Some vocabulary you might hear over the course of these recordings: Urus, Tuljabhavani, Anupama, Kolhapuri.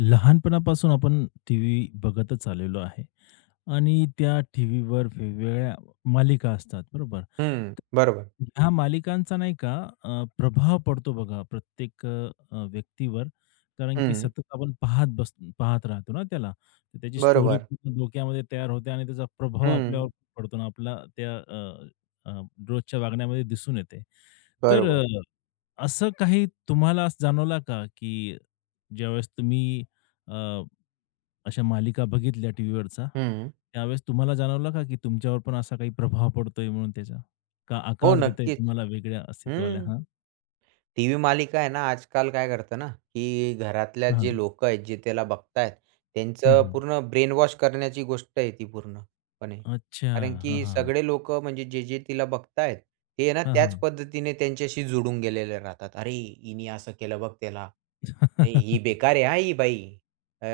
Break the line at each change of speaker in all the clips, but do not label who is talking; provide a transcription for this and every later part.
लहानपणापासून आपण T V बघतच आलेलो आहे आणि त्या टी व्हीवर वेगवेगळ्या मालिका असतात, बरोबर?
हं,
तर
बरोबर.
ह्या मालिकांचा नाही का प्रभाव पडतो बघा प्रत्येक व्यक्तीवर. कारण की
हं,
सतत आपण पाहत राहतो ना त्याला. तर त्याची स्टोरी
बरोबर.
डोक्यामध्ये तयार होते आणि त्याचा प्रभाव
हं,
आपल्यावर पडतो ना आपला त्या अ, अ, रोजच्या वागण्यामध्ये दिसून येते. तर
बरोबर.
असं काही तुम्हाला असं जाणवला का, की ज्यावेळेस तुम्ही अ, अशा मालिका बघितल्या टीव्हीवरच्या,
हं.
त्यावेळेस तुम्हाला जाणवलं का, की तुमच्यावर पण असा काही प्रभाव पडतोय म्हणून त्याचा? का
हो,
आकार देतंय
नक्कीच.
तुम्हाला वेगळ्या अस्तित्वाला?
हं.
हां,
टीव्ही मालिका आहे ना, आजकाल काय करतं ना, की घरातल्या जे
हां.
लोकं आहेत, जे त्याला बघतायत,
हं,
त्यांचं
हं.
पूर्ण ब्रेन वॉश करण्याची गोष्ट आहे ती पूर्णपणे.
अच्छा.
कारण की
हां, हां.
सगळे लोकं म्हणजे जे-जे तिला बघतायत, ते ना
हां,
त्याच
हां.
पद्धतीने त्यांच्याशी जुडून गेलेले राहतात. "अरे, हिने असं केलं बघ त्याला." नाही, ही बेकार आहे हां, ही बाई. अ,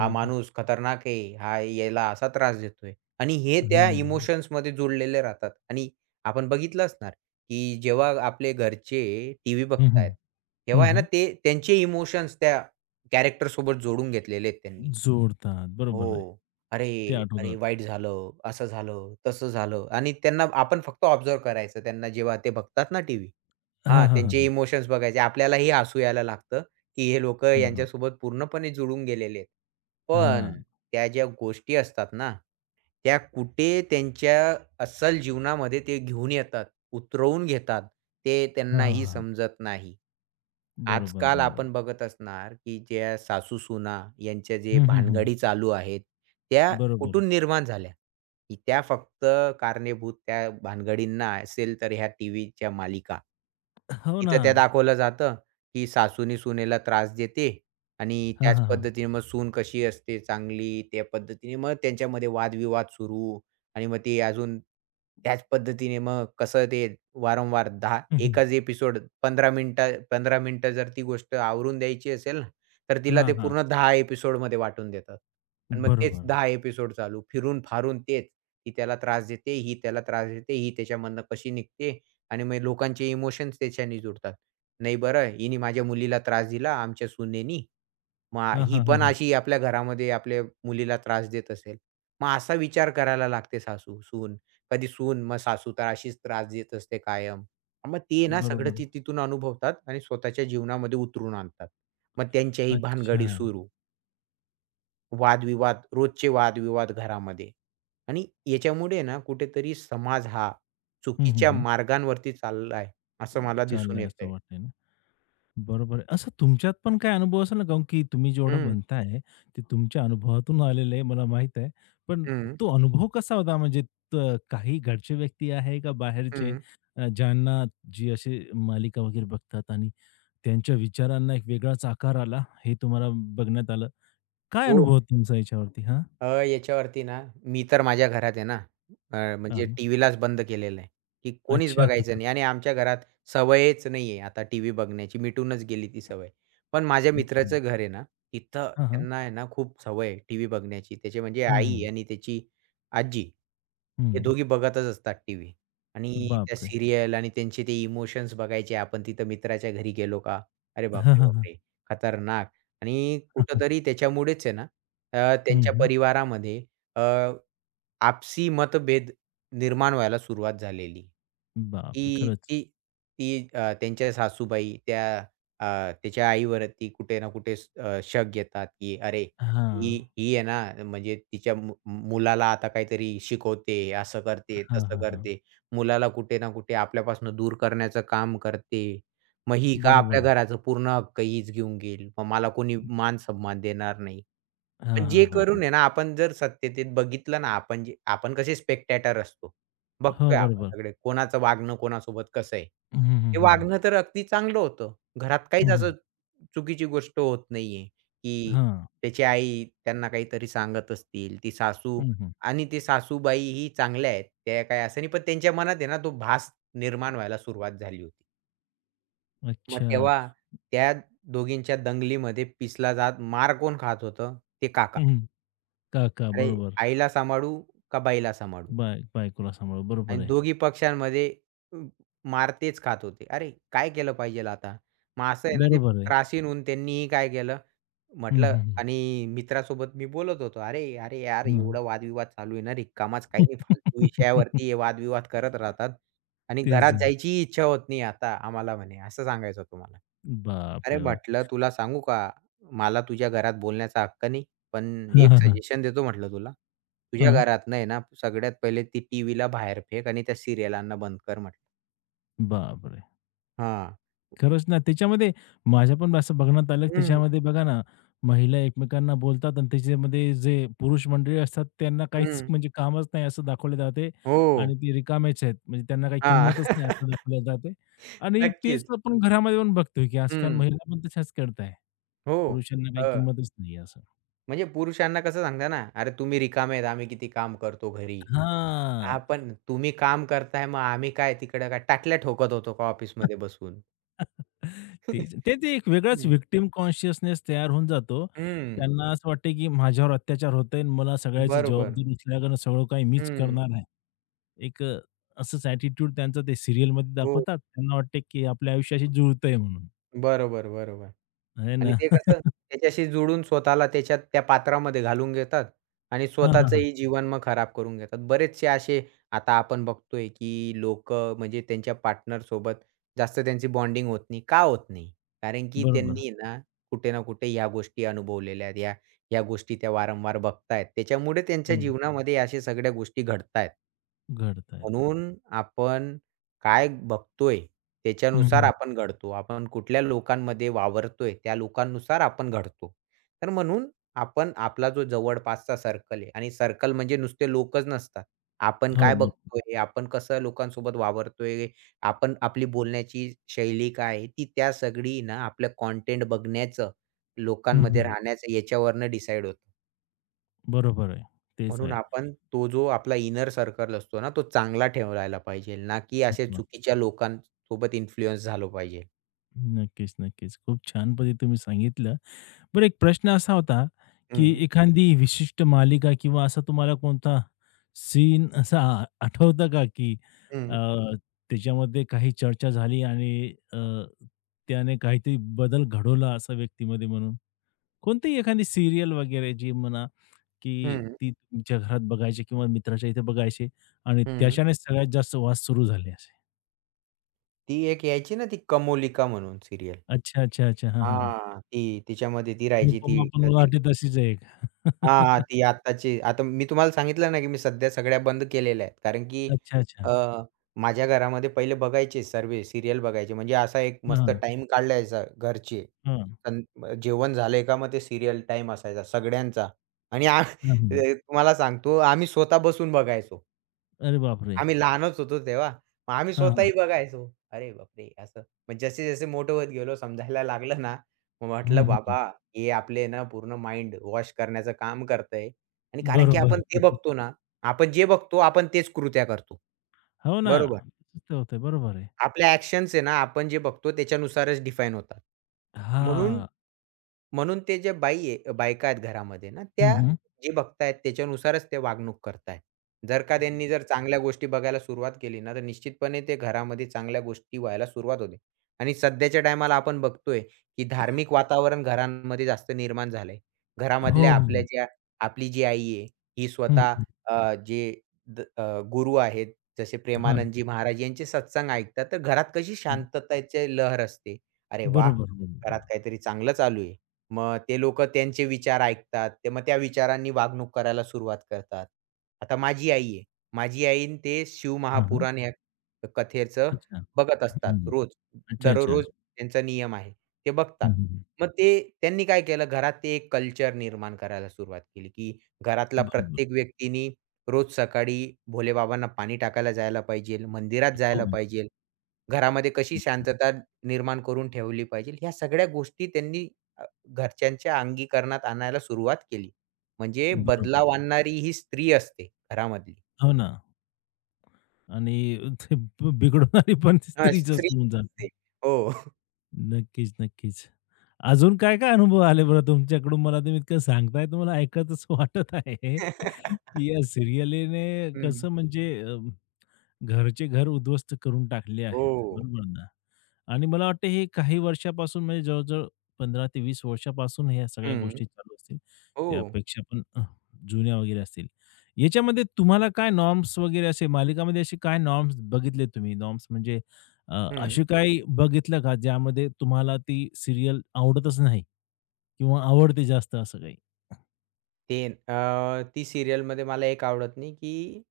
हा माणूस खतरनाक आहे. हा याला असा त्रास देतोय आणि हे त्या
हां.
इमोशन्समध्ये जोडलेले राहतात आणि आपण बघितलं असणार, की जेव्हा आपले घरचे टीव्ही
हं, हं.
बघतायत, तेव्हा
हं,
आहे ना
हं.
ते त्यांचे इमोशन्स त्या कॅरेक्टरसोबत जोडून घेतलेले आहेत त्यांनी.
जोडतात. बरोबर आहे.
हो. "अरे,
ते
अरे
आठवतात.
वाईट झालं, असं झालं, तसं झालं" आणि त्यांना आपण फक्त ऑब्झर्व्ह करायचं. त्यांना जेव्हा ते बघतात ना टीव्ही
हां,
हां,
हां, हां,
त्यांचे
हां.
इमोशन्स बघायचे. आपल्यालाही हसू यायला लागतं, की हे लोकं
अरे बाप!
यांच्यासोबत पूर्णपणे जुळून गेलेले आहेत. पण
हां.
त्या ज्या गोष्टी असतात ना, त्या कुठे त्यांच्या अस्सल जीवनामध्ये ते घेऊन येतात. उतरवून घेतात, ते
हां, हां,
त्यांनाही
हां.
समजत नाही.
बरोबर,
आजकाल
बरोबर.
आपण बघत असणार, की ज्या सासू-सुना यांच्या जे
हं, हं, हं.
भानगडी चालू आहेत, त्या
बरोबर.
कुठून निर्माण झाल्या? की त्या फक्त कारणीभूत त्या भानगडींना असेल तर ह्या टीव्हीच्या मालिका.
हो ना.
इथं त्या दाखवलं जातं, की सासूनी सुनेला त्रास देते आणि
हां,
त्याच
हां, हां.
पद्धतीने मग सून कशी असते चांगली, त्या पद्धतीने मग त्यांच्यामध्ये वादविवाद सुरू. आणि मग ते अजून त्याच पद्धतीने मग कसं ते वारंवार 10
हं, हं.
एकच एपिसोड 15 मिनिटं 15 मिनिटं जर ती गोष्ट आवरून द्यायची असेल ना, तर तिला ते
हां, हां.
पूर्ण 10 एपिसोडमध्ये वाटून देतात. आणि मग तेच
बरोबर.
10 एपिसोड चालू. फिरून-फारून तेच. ती त्याला त्रास देते, ही त्याला त्रास देते, ही त्याच्यामधनं कशी निघते आणि मग लोकांचे इमोशन्स त्याच्याने जुडतात. नाही बरं, हिने माझ्या मुलीला त्रास दिला, आमच्या सुनेनी. मग
हां,
ही
हां, हां,
पण
हां.
अशी आपल्या घरामध्ये आपल्या मुलीला त्रास देत असेल. मग असा विचार करायला लागते सासू, सून. कधी सून, मग सासू तर अशीच त्रास देत असते कायम. मग ते ना सगळं
बरोबर.
ती तिथून अनुभवतात आणि स्वतःच्या जीवनामध्ये उतरून आणतात. मग त्यांच्याही
अच्छा.
भानगडी सुरू. वादविवाद, रोजचे वादविवाद घरामध्ये आणि याच्यामुळे ना कुठेतरी समाज हा
हं, हं,
चुकीच्या
हं.
मार्गांवरती चाललाय, असं मला दिसून
चाललंय असं
येतंय.
वाटतंय ना. बरोबर आहे. असं तुमच्यात पण काही अनुभव असेल ना, काऊन की तुम्ही जेवढं
हं,
म्हणताय, ते तुमच्या अनुभवातून आलेलं आहे मला माहीत आहे. पण
हं,
तो अनुभव कसा होता? म्हणजे त काही घरचे व्यक्ती आहे का बाहेरचे
हं.
ज्यांना जी अशी मालिका वगैरे बघतात आणि त्यांच्या विचारांना एक वेगळाच आकार आला, हे तुम्हाला बघण्यात आलं. काय
हो.
अनुभव होता तुमचा याच्यावरती? हां.
याच्यावरती ना, मी तर माझ्या घरात आहे ना,
हां,
म्हणजे
हां.
टीव्हीलाच बंद केलेलं आहे, की कोणीच
अच्छा,
बघायचं नाही आणि आमच्या घरात सवयच नाही आहे आता टीव्ही बघण्याची, मिटूनच गेली ती सवय. पण माझ्या
अच्छा.
मित्राचं घर आहे ना, तिथं
हां, हां.
त्यांना आहे ना खूप सवय आहे टीव्ही बघण्याची. त्याची म्हणजे
हं, हं.
आई आणि त्याची आजी. हे
हं.
दोघी बघतच असतात टीव्ही आणि त्या
बापरे!
सीरियल आणि त्यांचे ते इमोशन्स बघायचे. आपण तिथं मित्राच्या घरी गेलो का? अरे
हां,
बापरे,
हां,
बापरे! खतरनाक आणि
हां.
कुठेतरी त्याच्यामुळेच आहे ना,
हं,
त्यांच्या
हं.
परिवारामध्ये आपसी मतभेद निर्माण व्हायला सुरुवात झालेली.
बापरे!
की
खरंच.
ती ती अ, त्यांच्या सासूबाई त्या अ, त्याच्या आईवरती कुठे ना कुठे शक घेतात, की "अरे,
हां.
ही ही आहे ना, म्हणजे तिच्या मु मुलाला आता काहीतरी शिकवते, असं करते,
हां,
तसं
हां, हां.
करते. मुलाला कुठे ना कुठे आपल्यापासून दूर करण्याचं काम करते. मग ही का आपल्या
बरोबर.
घराचा पूर्ण हक्क हीच घेऊन घेईल. मग मला कोणी मान सन्मान देणार नाही."
हां,
पण
हां,
जे
हां, हां.
करून आहे ना, आपण जर सत्यतेत बघितलं ना, आपण जे आपण कसे स्पेक्टॅटर असतो.
हो,
बघतोय आपण
बरोबर.
सगळे कोणाचं वागणं कोणासोबत कसं आहे.
हं, हं,
ते
हं, हं.
वागणं तर अगदी चांगलं होतं. घरात
हं,
काहीच
हं.
असं चुकीची गोष्ट होत नाहीये, की
हां.
त्याची आई त्यांना काहीतरी सांगत असतील, ती सासू
हं, हं.
आणि ती सासूबाई ही चांगल्या आहेत. त्या काही असं नाही, पण त्यांच्या मनात आहे ना, तो भास निर्माण व्हायला सुरुवात झाली होती. मग
अच्छा.
तेव्हा त्या दोघींच्या दंगलीमध्ये पिसला जात मार कोण खात होतं? ते काका.
हं, हं. काका
अरे,
बरोबर.
आईला सांभाळू का बाईला सांभाळू?
बायकोला सांभाळू. बरोबर
आणि
आहे.
दोघी पक्षांमध्ये अ, मार तेच खात होते. अरे, काय केलं पाहिजेल आता? मग असं आहे ना, ते
बरोबर आहे.
त्रासीन होऊन त्यांनीही काय केलं,
हं,
म्हटलं
हं, हं.
आणि मित्रासोबत मी बोलत होतो. "अरे, अरे यार,
हं.
एवढा वादविवाद चालू आहे ना, रिकामाच काही नाही, फालतू विषयावरती हे वादविवाद करत राहतात आणि
तेच
घरात
आहे.
जायचीही इच्छा होत नाही आता आम्हाला" म्हणे, असं सांगायचं होतं मला. "अरे,"
बापरे बाप!
म्हटलं, "तुला सांगू का? मला तुझ्या घरात बोलण्याचा हक्क नाही, पण
हां,
एक
हां, हां.
सजेशन देतो" म्हटलं "तुला." तुझ्या
हां.
घरातनं आहे ना, सगळ्यात पहिले ती टीव्हीला बाहेर फेक आणि त्या सीरियलांना बंद कर म्हटलं.
बापरे!
हां.
खरंच ना, त्याच्यामध्ये माझ्या पण असं बघण्यात आलं, की
हं,
त्याच्यामध्ये बघा ना, महिला एकमेकांना बोलतात आणि त्याच्यामध्ये जे पुरुष मंडळी असतात त्यांना काहीच
हं.
म्हणजे कामच नाही असं दाखवले जाते आणि
हो.
ते रिकामेच आहेत. म्हणजे त्यांना काही
हां.
किंमतच नाही असं दाखवले जाते आणि तेच
नक्कीच.
आपण घरामध्ये पण बघतोय, की आजकाल
हं.
महिला पण तशाच करताय.
हो.
पुरुषांना काही
अ,
किंमतच नाही असं.
म्हणजे पुरुषांना कसं सांगता ना, "अरे तुम्ही रिकामे आहेत, आम्ही किती काम करतो घरी." हां,
हां.
पण तुम्ही काम करताय मग आम्ही काय तिकडं काय टाटल्या ठोकत होतो का ऑफिसमध्ये बसून? हं.
ते ते ते एक वेगळाच विक्टिम कॉन्शियसनेस तयार होऊन जातो.
हं.
त्यांना असं वाटतं, की माझ्यावर अत्याचार होतोय आणि मला सगळ्याची
बरोबर.
जबाबदारी उचलायला सगळं काही मीच
हं.
करणार आहे. एक अ, असंच ॲटिट्यूड त्यांचं ते सीरियलमध्ये
हो.
दाखवतात. त्यांना वाटते, की आपल्या आयुष्याशी जुळतंय म्हणून.
बरोबर, बरोबर.
आहे
आणि
ना?
ते कसं त्याच्याशी जुळून स्वतःला त्याच्यात त्या पात्रामध्ये घालून घेतात आणि
हां, हां, हां.
स्वतःचंही जीवन मग खराब करून घेतात. बरेचसे असे आता आपण बघतोय, की लोक म्हणजे त्यांच्या पार्टनरसोबत जास्त त्यांची बॉन्डिंग होत नाही. का होत नाही? कारण की
बरोबर.
त्यांनी ना कुठे ना कुठे ह्या गोष्टी अनुभवलेल्या आहेत. या या गोष्टी त्या वारंवार बघतायत. त्याच्यामुळे
हो,
त्यांच्या जीवनामध्ये अशा सगळ्या गोष्टी घडतायत.
घडतायत.
म्हणून आपण काय बघतोय,
हं,
त्याच्यानुसार हं.
हं.
आपण घडतो. आपण कुठल्या लोकांमध्ये वावरतोय, त्या लोकांनुसार आपण घडतो. तर म्हणून आपण आपला जो जवळपासचा सर्कल आहे आणि सर्कल म्हणजे नुसते लोकच नसतात. आपण
हो,
काय
हो.
बघतोय, आपण कसं लोकांसोबत वावरतोय, आपण आपली बोलण्याची शैली काय आहे, ती त्या सगळी ना आपलं कंटेंट बघण्याचं,
हं,
लोकांमध्ये
हं.
राहण्याचं याच्यावरनं डिसाईड होतं.
बरोबर आहे. तेच
म्हणून
आहे.
आपण तो जो आपला इनर सर्कल असतो ना, तो चांगला ठेवायला पाहिजे, ना की अशा
चांगलं.
चुकीच्या लोकांसोबत इन्फ्लुअन्स झालो पाहिजे.
नक्कीच, नक्कीच. खूप छान पद्धतीने तुम्ही सांगितलं. बरं एक प्रश्न असा होता, की
हं,
एखादी विशिष्ट मालिका किंवा असा तुम्हाला कोणता सीन असा आठवतं का, की अ,
हं,
त्याच्यामध्ये काही चर्चा झाली आणि त्याने काहीतरी बदल घडवला असा व्यक्तीमध्ये म्हणून? कोणतीही एखादी सीरियल वगैरे जी म्हणा, की
हं,
ती तुमच्या घरात बघायची किंवा मित्राच्या इथे बघायची आणि
हं.
त्याच्याने सगळ्यात जास्त वाद सुरू झाले असे?
ती एक यायची ना, ती कमोलिका म्हणून सीरियल.
अच्छा, अच्छा, अच्छा. हां, हां, हां.
हां, ती तिच्यामध्ये ती राहायची ती
अनुपमा पण मला वाटते तशीच आहे एक.
हां, हां. ती आत्ताची आता मी तुम्हाला सांगितलं ना, की मी सध्या सगळ्या बंद केलेल्या आहेत. कारण की
अच्छा, अच्छा.
अ, माझ्या घरामध्ये पहिले बघायचे सर्व सीरियल बघायचे. म्हणजे असा एक मस्त
हां, हां.
टाईम काढला जायचा घरचे. पण जेवण झालंय का मग ते सीरियल टाईम असायचा सगळ्यांचा आणि
हां, हां.
तुम्हाला सांगतो आम्ही स्वतः बसून बघायचो.
अरे बापरे!
आम्ही लहानच होतो तेव्हा. मग आम्ही
हां, हां.
स्वतःही बघायचो. अरे बापरे! असं मग जसे-जसे मोठे होत गेलो समजायला लागलं ना, मग
हं,
म्हटलं
हं, हं.
बाबा हे आपले ना पूर्ण माइंड वॉश करण्याचं काम करतंय आणि कारण की
बरोबर.
आपण ते बघतो ना, आपण जे बघतो आपण तेच कृत्या करतो.
हो ना,
बरोबर.
तसंच ते होतंय. बरोबर आहे.
आपल्या ॲक्शन्स आहे ना, आपण जे बघतो त्याच्यानुसारच डिफाईन होतात. म्हणून
हां.
म्हणून ते जे बाई आहे बायका आहेत घरामध्ये ना,
हं,
त्या
हं.
जे बघतायत त्याच्यानुसारच ते वागणूक करतायत. जर का त्यांनी जर चांगल्या गोष्टी बघायला सुरुवात केली ना, तर निश्चितपणे ते घरामध्ये चांगल्या गोष्टी व्हायला सुरुवात होते. आणि सध्याच्या टायमाला आपण बघतोय, की धार्मिक वातावरण घरांमध्ये जास्त निर्माण झालंय.
हो,
घरामधल्या
हो.
आपल्या ज्या आपली जी आई आहे, ही
हं,
स्वतः
हं.
जे द अ, गुरु आहेत, जसे
हां,
प्रेमानंदजी महाराज यांचे सत्संग ऐकतात, तर घरात कशी
हं.
शांतताची लहर असते. "अरे वाह!
बरोबर,
घरात
बरोबर.
काहीतरी चांगलं चालू आहे." मग ते लोकं त्यांचे विचार ऐकतात. ते मग त्या विचारांनी वागणूक करायला सुरुवात करतात. आता माझी आई आहे. माझी आईन ते
हां, हां.
शिवमहापुराण या कथेचं
अच्छा.
बघत असतात
हं.
रोज.
अच्छा, अच्छा,
दररोज
अच्छा.
त्यांचा नियम आहे. ते बघतात.
हं, हं, हं.
मग ते त्यांनी काय केलं घरात ते एक कल्चर निर्माण करायला सुरुवात केली, की घरातला
बरोबर.
प्रत्येक व्यक्तीनी रोज सकाळी भोलेबाबांना पाणी टाकायला जायला पाहिजेल, मंदिरात
हो,
जायला
हो.
पाहिजेल. घरामध्ये कशी शांतता निर्माण करून ठेवली पाहिजे, ह्या सगळ्या गोष्टी त्यांनी घरच्यांच्या अंगीकरणात आणायला सुरुवात केली. म्हणजे
बरोबर
बदलाव
आहे.
आणणारी ही स्त्री असते घरामधली.
हो ना आणि ते ब बिघडवणारी पण
हां,
स्त्रीच
स्त्री
होऊन जाते.
असते. हो.
नक्कीच, नक्कीच. अजून काय-काय अनुभव आले बरं तुमच्याकडून? मला तुम्ही इतकं सांगताय तर मला ऐकावसंच वाटत आहे, की या सिरियलीने
हं.
कसं म्हणजे घरचे घर उद्ध्वस्त करून टाकले आहेत.
हो.
बरोबर ना? आणि मला वाटतं हे काही वर्षापासून म्हणजे जवळ-जवळ 15 ते 20 वर्षापासून ह्या सगळ्या
हं.
गोष्टी चालू असतील.
हो.
त्यापेक्षा पण जुन्या वगैरे असतील. याच्यामध्ये तुम्हाला काय नॉर्म्स वगैरे असे मालिकामध्ये असे काय नॉर्म्स बघितले तुम्ही? नॉर्म्स म्हणजे अ,
हं.
असे काही बघितलं का ज्यामध्ये तुम्हाला ती सीरियल आवडतच नाही किंवा आवडते जास्त असं काही?
ते ती सीरियलमध्ये मला एक आवडत नाही, की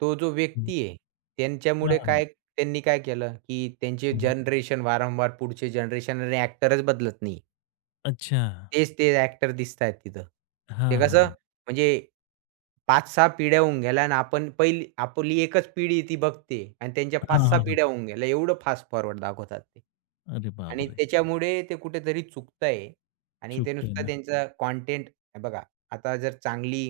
तो जो
हं.
व्यक्ती आहे, त्यांच्यामुळे
हां,
काय त्यांनी काय केलं, की त्यांचे
हं.
जनरेशन वारंवार पुढचे जनरेशन आणि ॲक्टरच बदलत नाहीये.
अच्छा.
तेच ते ॲक्टर दिसतायत तिथं.
हां,
ते
हां,
कसं हं.
हां.
म्हणजे पाच 6 पिढ्या होऊन गेल्या आणि आपण पहिली आपली एकच पिढी ती बघते आणि त्यांच्या
हां,
5-6
हां, हां.
पिढ्या होऊन गेल्या. एवढं फास्ट फॉरवर्ड दाखवतात ते.
अरे
आणि
बापरे!
त्याच्यामुळे ते कुठेतरी चुकतंय आणि ते
चुकतंय
नुसतं
ना.
त्यांचा कंटेंट बघा, आता जर चांगली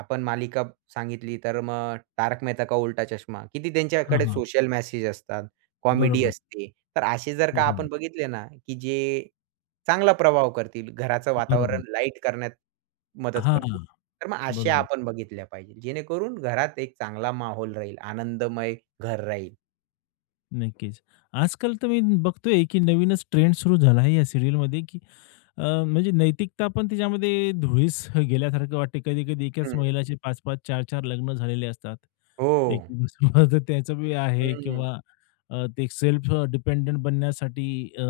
आपण मालिका सांगितली तर मग तारक मेहता का उल्टा चष्मा किती
हां,
त्यांच्याकडे
हां.
सोशल मेसेज असतात, कॉमेडी
बरोबर.
असते. तर असे जर
हो,
का
हो.
आपण बघितले ना, की जे चांगला प्रभाव करतील. घराचं
बरोबर.
वातावरण लाईट करण्यात मदत
हां,
करतील. तर मग अशा
बरोबर.
आपण बघितल्या पाहिजे. जेणेकरून घरात एक चांगला माहोल राहील, आनंदमय घर राहील.
नक्कीच. आजकाल तर मी बघतोय, की नवीनच ट्रेंड सुरू झाला आहे या सीरियलमध्ये, की अ, म्हणजे नैतिकता पण तिच्यामध्ये धुळीस गेल्यासारखं वाटते. कधी-कधी एकाच
हं.
महिलाचे 5-5, 4-4 लग्न झालेले असतात.
हो.
एक सोबत त्याचं बी आहे
हं,
किंवा ते सेल्फ डिपेंडंट बनण्यासाठी अ,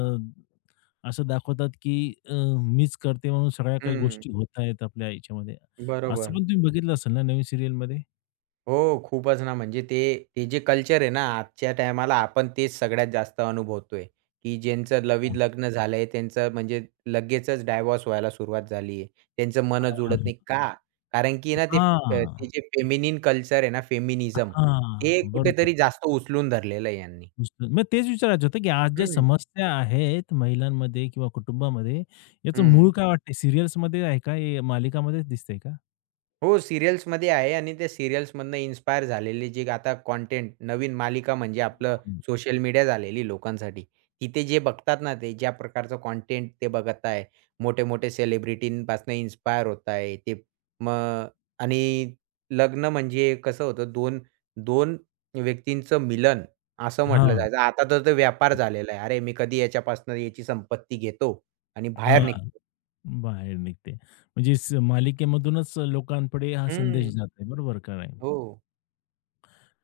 असं दाखवतात, की मीच करते म्हणून सगळ्या काही
हं.
गोष्टी होत आहेत आपल्या आयुष्यामध्ये. असं
बरोबर.
पण तुम्ही बघितलं असेल ना नवीन सीरियलमध्ये?
हो, खूपच ना, म्हणजे ते ते जे कल्चर आहे ना, आजच्या टायमाला आपण तेच सगळ्यात जास्त अनुभवतोय, की ज्यांचं
हां,
लवित लग्न झालंय, त्यांचं म्हणजे लगेचच डायव्हॉर्स व्हायला सुरुवात झाली आहे. त्यांचं मन
हां,
जुळत
हां.
नाही. का? कारण की ना ते ते जे फेमिनिन कल्चर आहे ना, फेमिनिझम,
हां,
हे
हां. बरोबर.
कुठेतरी जास्त उचलून धरलेलं आहे यांनी.
दुसरं मग तेच विचारायचं होतं, की आज ज्या
हं,
समस्या आहेत महिलांमध्ये किंवा कुटुंबामध्ये, याचं
हं.
मूळ काय वाटतंय? सीरियल्समध्ये आहे का? हे मालिकामध्येच दिसतंय का?
हो, सीरियल्समध्ये आहे आणि त्या सीरियल्समधनं इन्स्पायर झालेली जी आता कंटेंट नवीन मालिका म्हणजे आपलं
हं.
सोशल मीडिया झालेली लोकांसाठी. तिथे जे बघतात ना, ते ज्या प्रकारचं कंटेंट ते बघत आहे. मोठे-मोठे सेलिब्रिटींपासून इन्स्पायर होत आहे ते. मग आणि लग्न म्हणजे कसं होतं 2 व्यक्तींचं मिलन असं म्हटलं
हां,
जायचं. आता तर तो व्यापार झालेला आहे. अरे, मी कधी याच्यापासून याची संपत्ती घेतो आणि बाहेर निघतो.
हां. बाहेर निघते. म्हणजे मालिकेमधूनच लोकांपुढे हा संदेश
हं,
जातोय. बरोबर का नाही?
हो.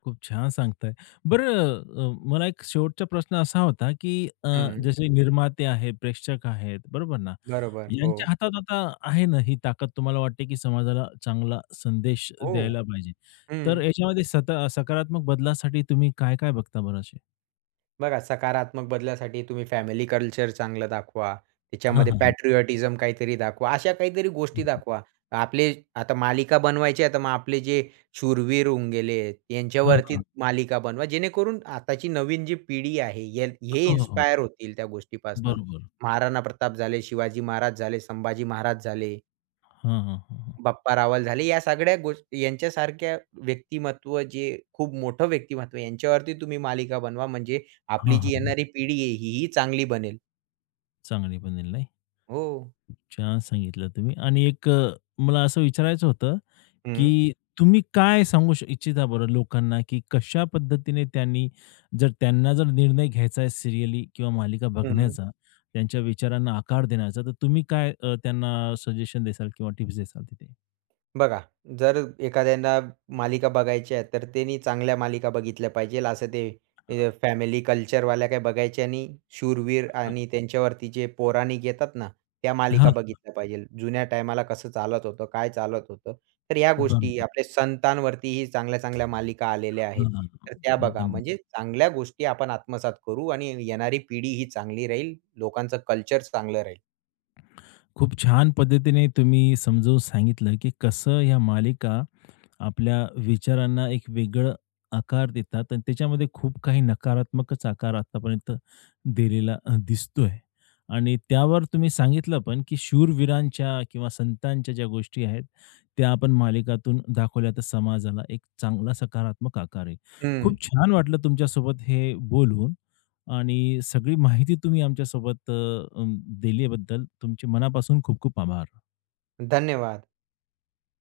खूप छान सांगताय. बरं मला एक शेवटचा प्रश्न असा होता, की अ,
हं,
जसे निर्माते आहेत, प्रेक्षक आहेत, बरोबर ना?
बरोबर. हो,
यांच्या हातात आता आहे ना ही ताकद तुम्हाला वाटते, की समाजाला चांगला संदेश
हो.
द्यायला पाहिजे.
हं.
तर याच्यामध्ये सकारात्मक बदलासाठी तुम्ही काय-काय बघता बरं असे?
बघा सकारात्मक बदलासाठी तुम्ही फॅमिली कल्चर चांगलं दाखवा.
हां,
त्याच्यामध्ये
हां, हां.
पॅट्रिऑटिझम काहीतरी दाखवा. अशा काहीतरी
हं,
गोष्टी
हं.
दाखवा. आपले आता मालिका बनवायची आहे, तर मग आपले जे शूरवीर होऊन गेले, यांच्यावरती
हां,
मालिका बनवा. जेणेकरून आताची नवीन जी पिढी आहे, हे हे
हो, हो, हो.
इन्स्पायर होतील त्या गोष्टीपासून.
बरोबर.
महाराणा प्रताप झाले, शिवाजी महाराज झाले, संभाजी महाराज झाले.
हां, हां, हां, हां.
बाप्पा रावल झाले, या सगळ्या गोष्टी यांच्यासारख्या व्यक्तिमत्व जे खूप मोठं व्यक्तिमत्व आहे, यांच्यावरती तुम्ही मालिका बनवा म्हणजे आपली
हां,
जी
हां,
येणारी पिढी आहे, हीही चांगली बनेल.
चांगली बनेल नाही?
हो.
छान सांगितलं तुम्ही आणि मला असं विचारायचं होतं
हं,
की तुम्ही काय सांगू श इच्छिता बरं लोकांना, की कशा पद्धतीने त्यांनी जर त्यांना जर निर्णय घ्यायचा आहे सीरियली किंवा मालिका
हं.
बघण्याचा, त्यांच्या विचारांना आकार देण्याचा, तर तुम्ही काय त्यांना सजेशन देसाल किंवा टिप्स देसाल तिथे?
बघा, जर एखाद्याला मालिका बघायच्या आहेत, तर त्यांनी चांगल्या मालिका बघितल्या पाहिजेल. असं ते फॅमिली कल्चरवाल्या काही बघायच्या नाही. शूरवीर
हां,
आणि त्यांच्यावरती जे पौराणिक येतात ना, त्या मालिका
हां,
बघितल्या पाहिजेल. जुन्या टायमाला कसं चालत होतं, काय चालत होतं. तर ह्या
बरोबर.
गोष्टी आपल्या संतांवरतीही चांगल्या-चांगल्या मालिका आलेल्या आहेत.
हां, हां.
तर त्या बघा.
एकदम
म्हणजे चांगल्या गोष्टी आपण आत्मसात करू आणि येणारी पिढी ही चांगली राहील. लोकांचं कल्चर चांगलं राहील.
खूप छान पद्धतीने तुम्ही समजावून सांगितलं, की कसं ह्या मालिका आपल्या विचारांना एक वेगळं आकार देतात आणि त्याच्यामध्ये खूप काही नकारात्मकच आकार आतापर्यंत दिलेला दिसतोय आणि त्यावर तुम्ही सांगितलं पण, की शूरवीरांच्या किंवा संतांच्या ज्या गोष्टी आहेत, त्या आपण मालिकातून दाखवल्या तर समाजाला एक चांगला सकारात्मक आकार आहे.
हं.
खूप छान वाटलं तुमच्यासोबत हे बोलून आणि सगळी माहिती तुम्ही आमच्यासोबत अ, अ, दिल्याबद्दल तुमचे मनापासून खूप खूप आभार.
धन्यवाद.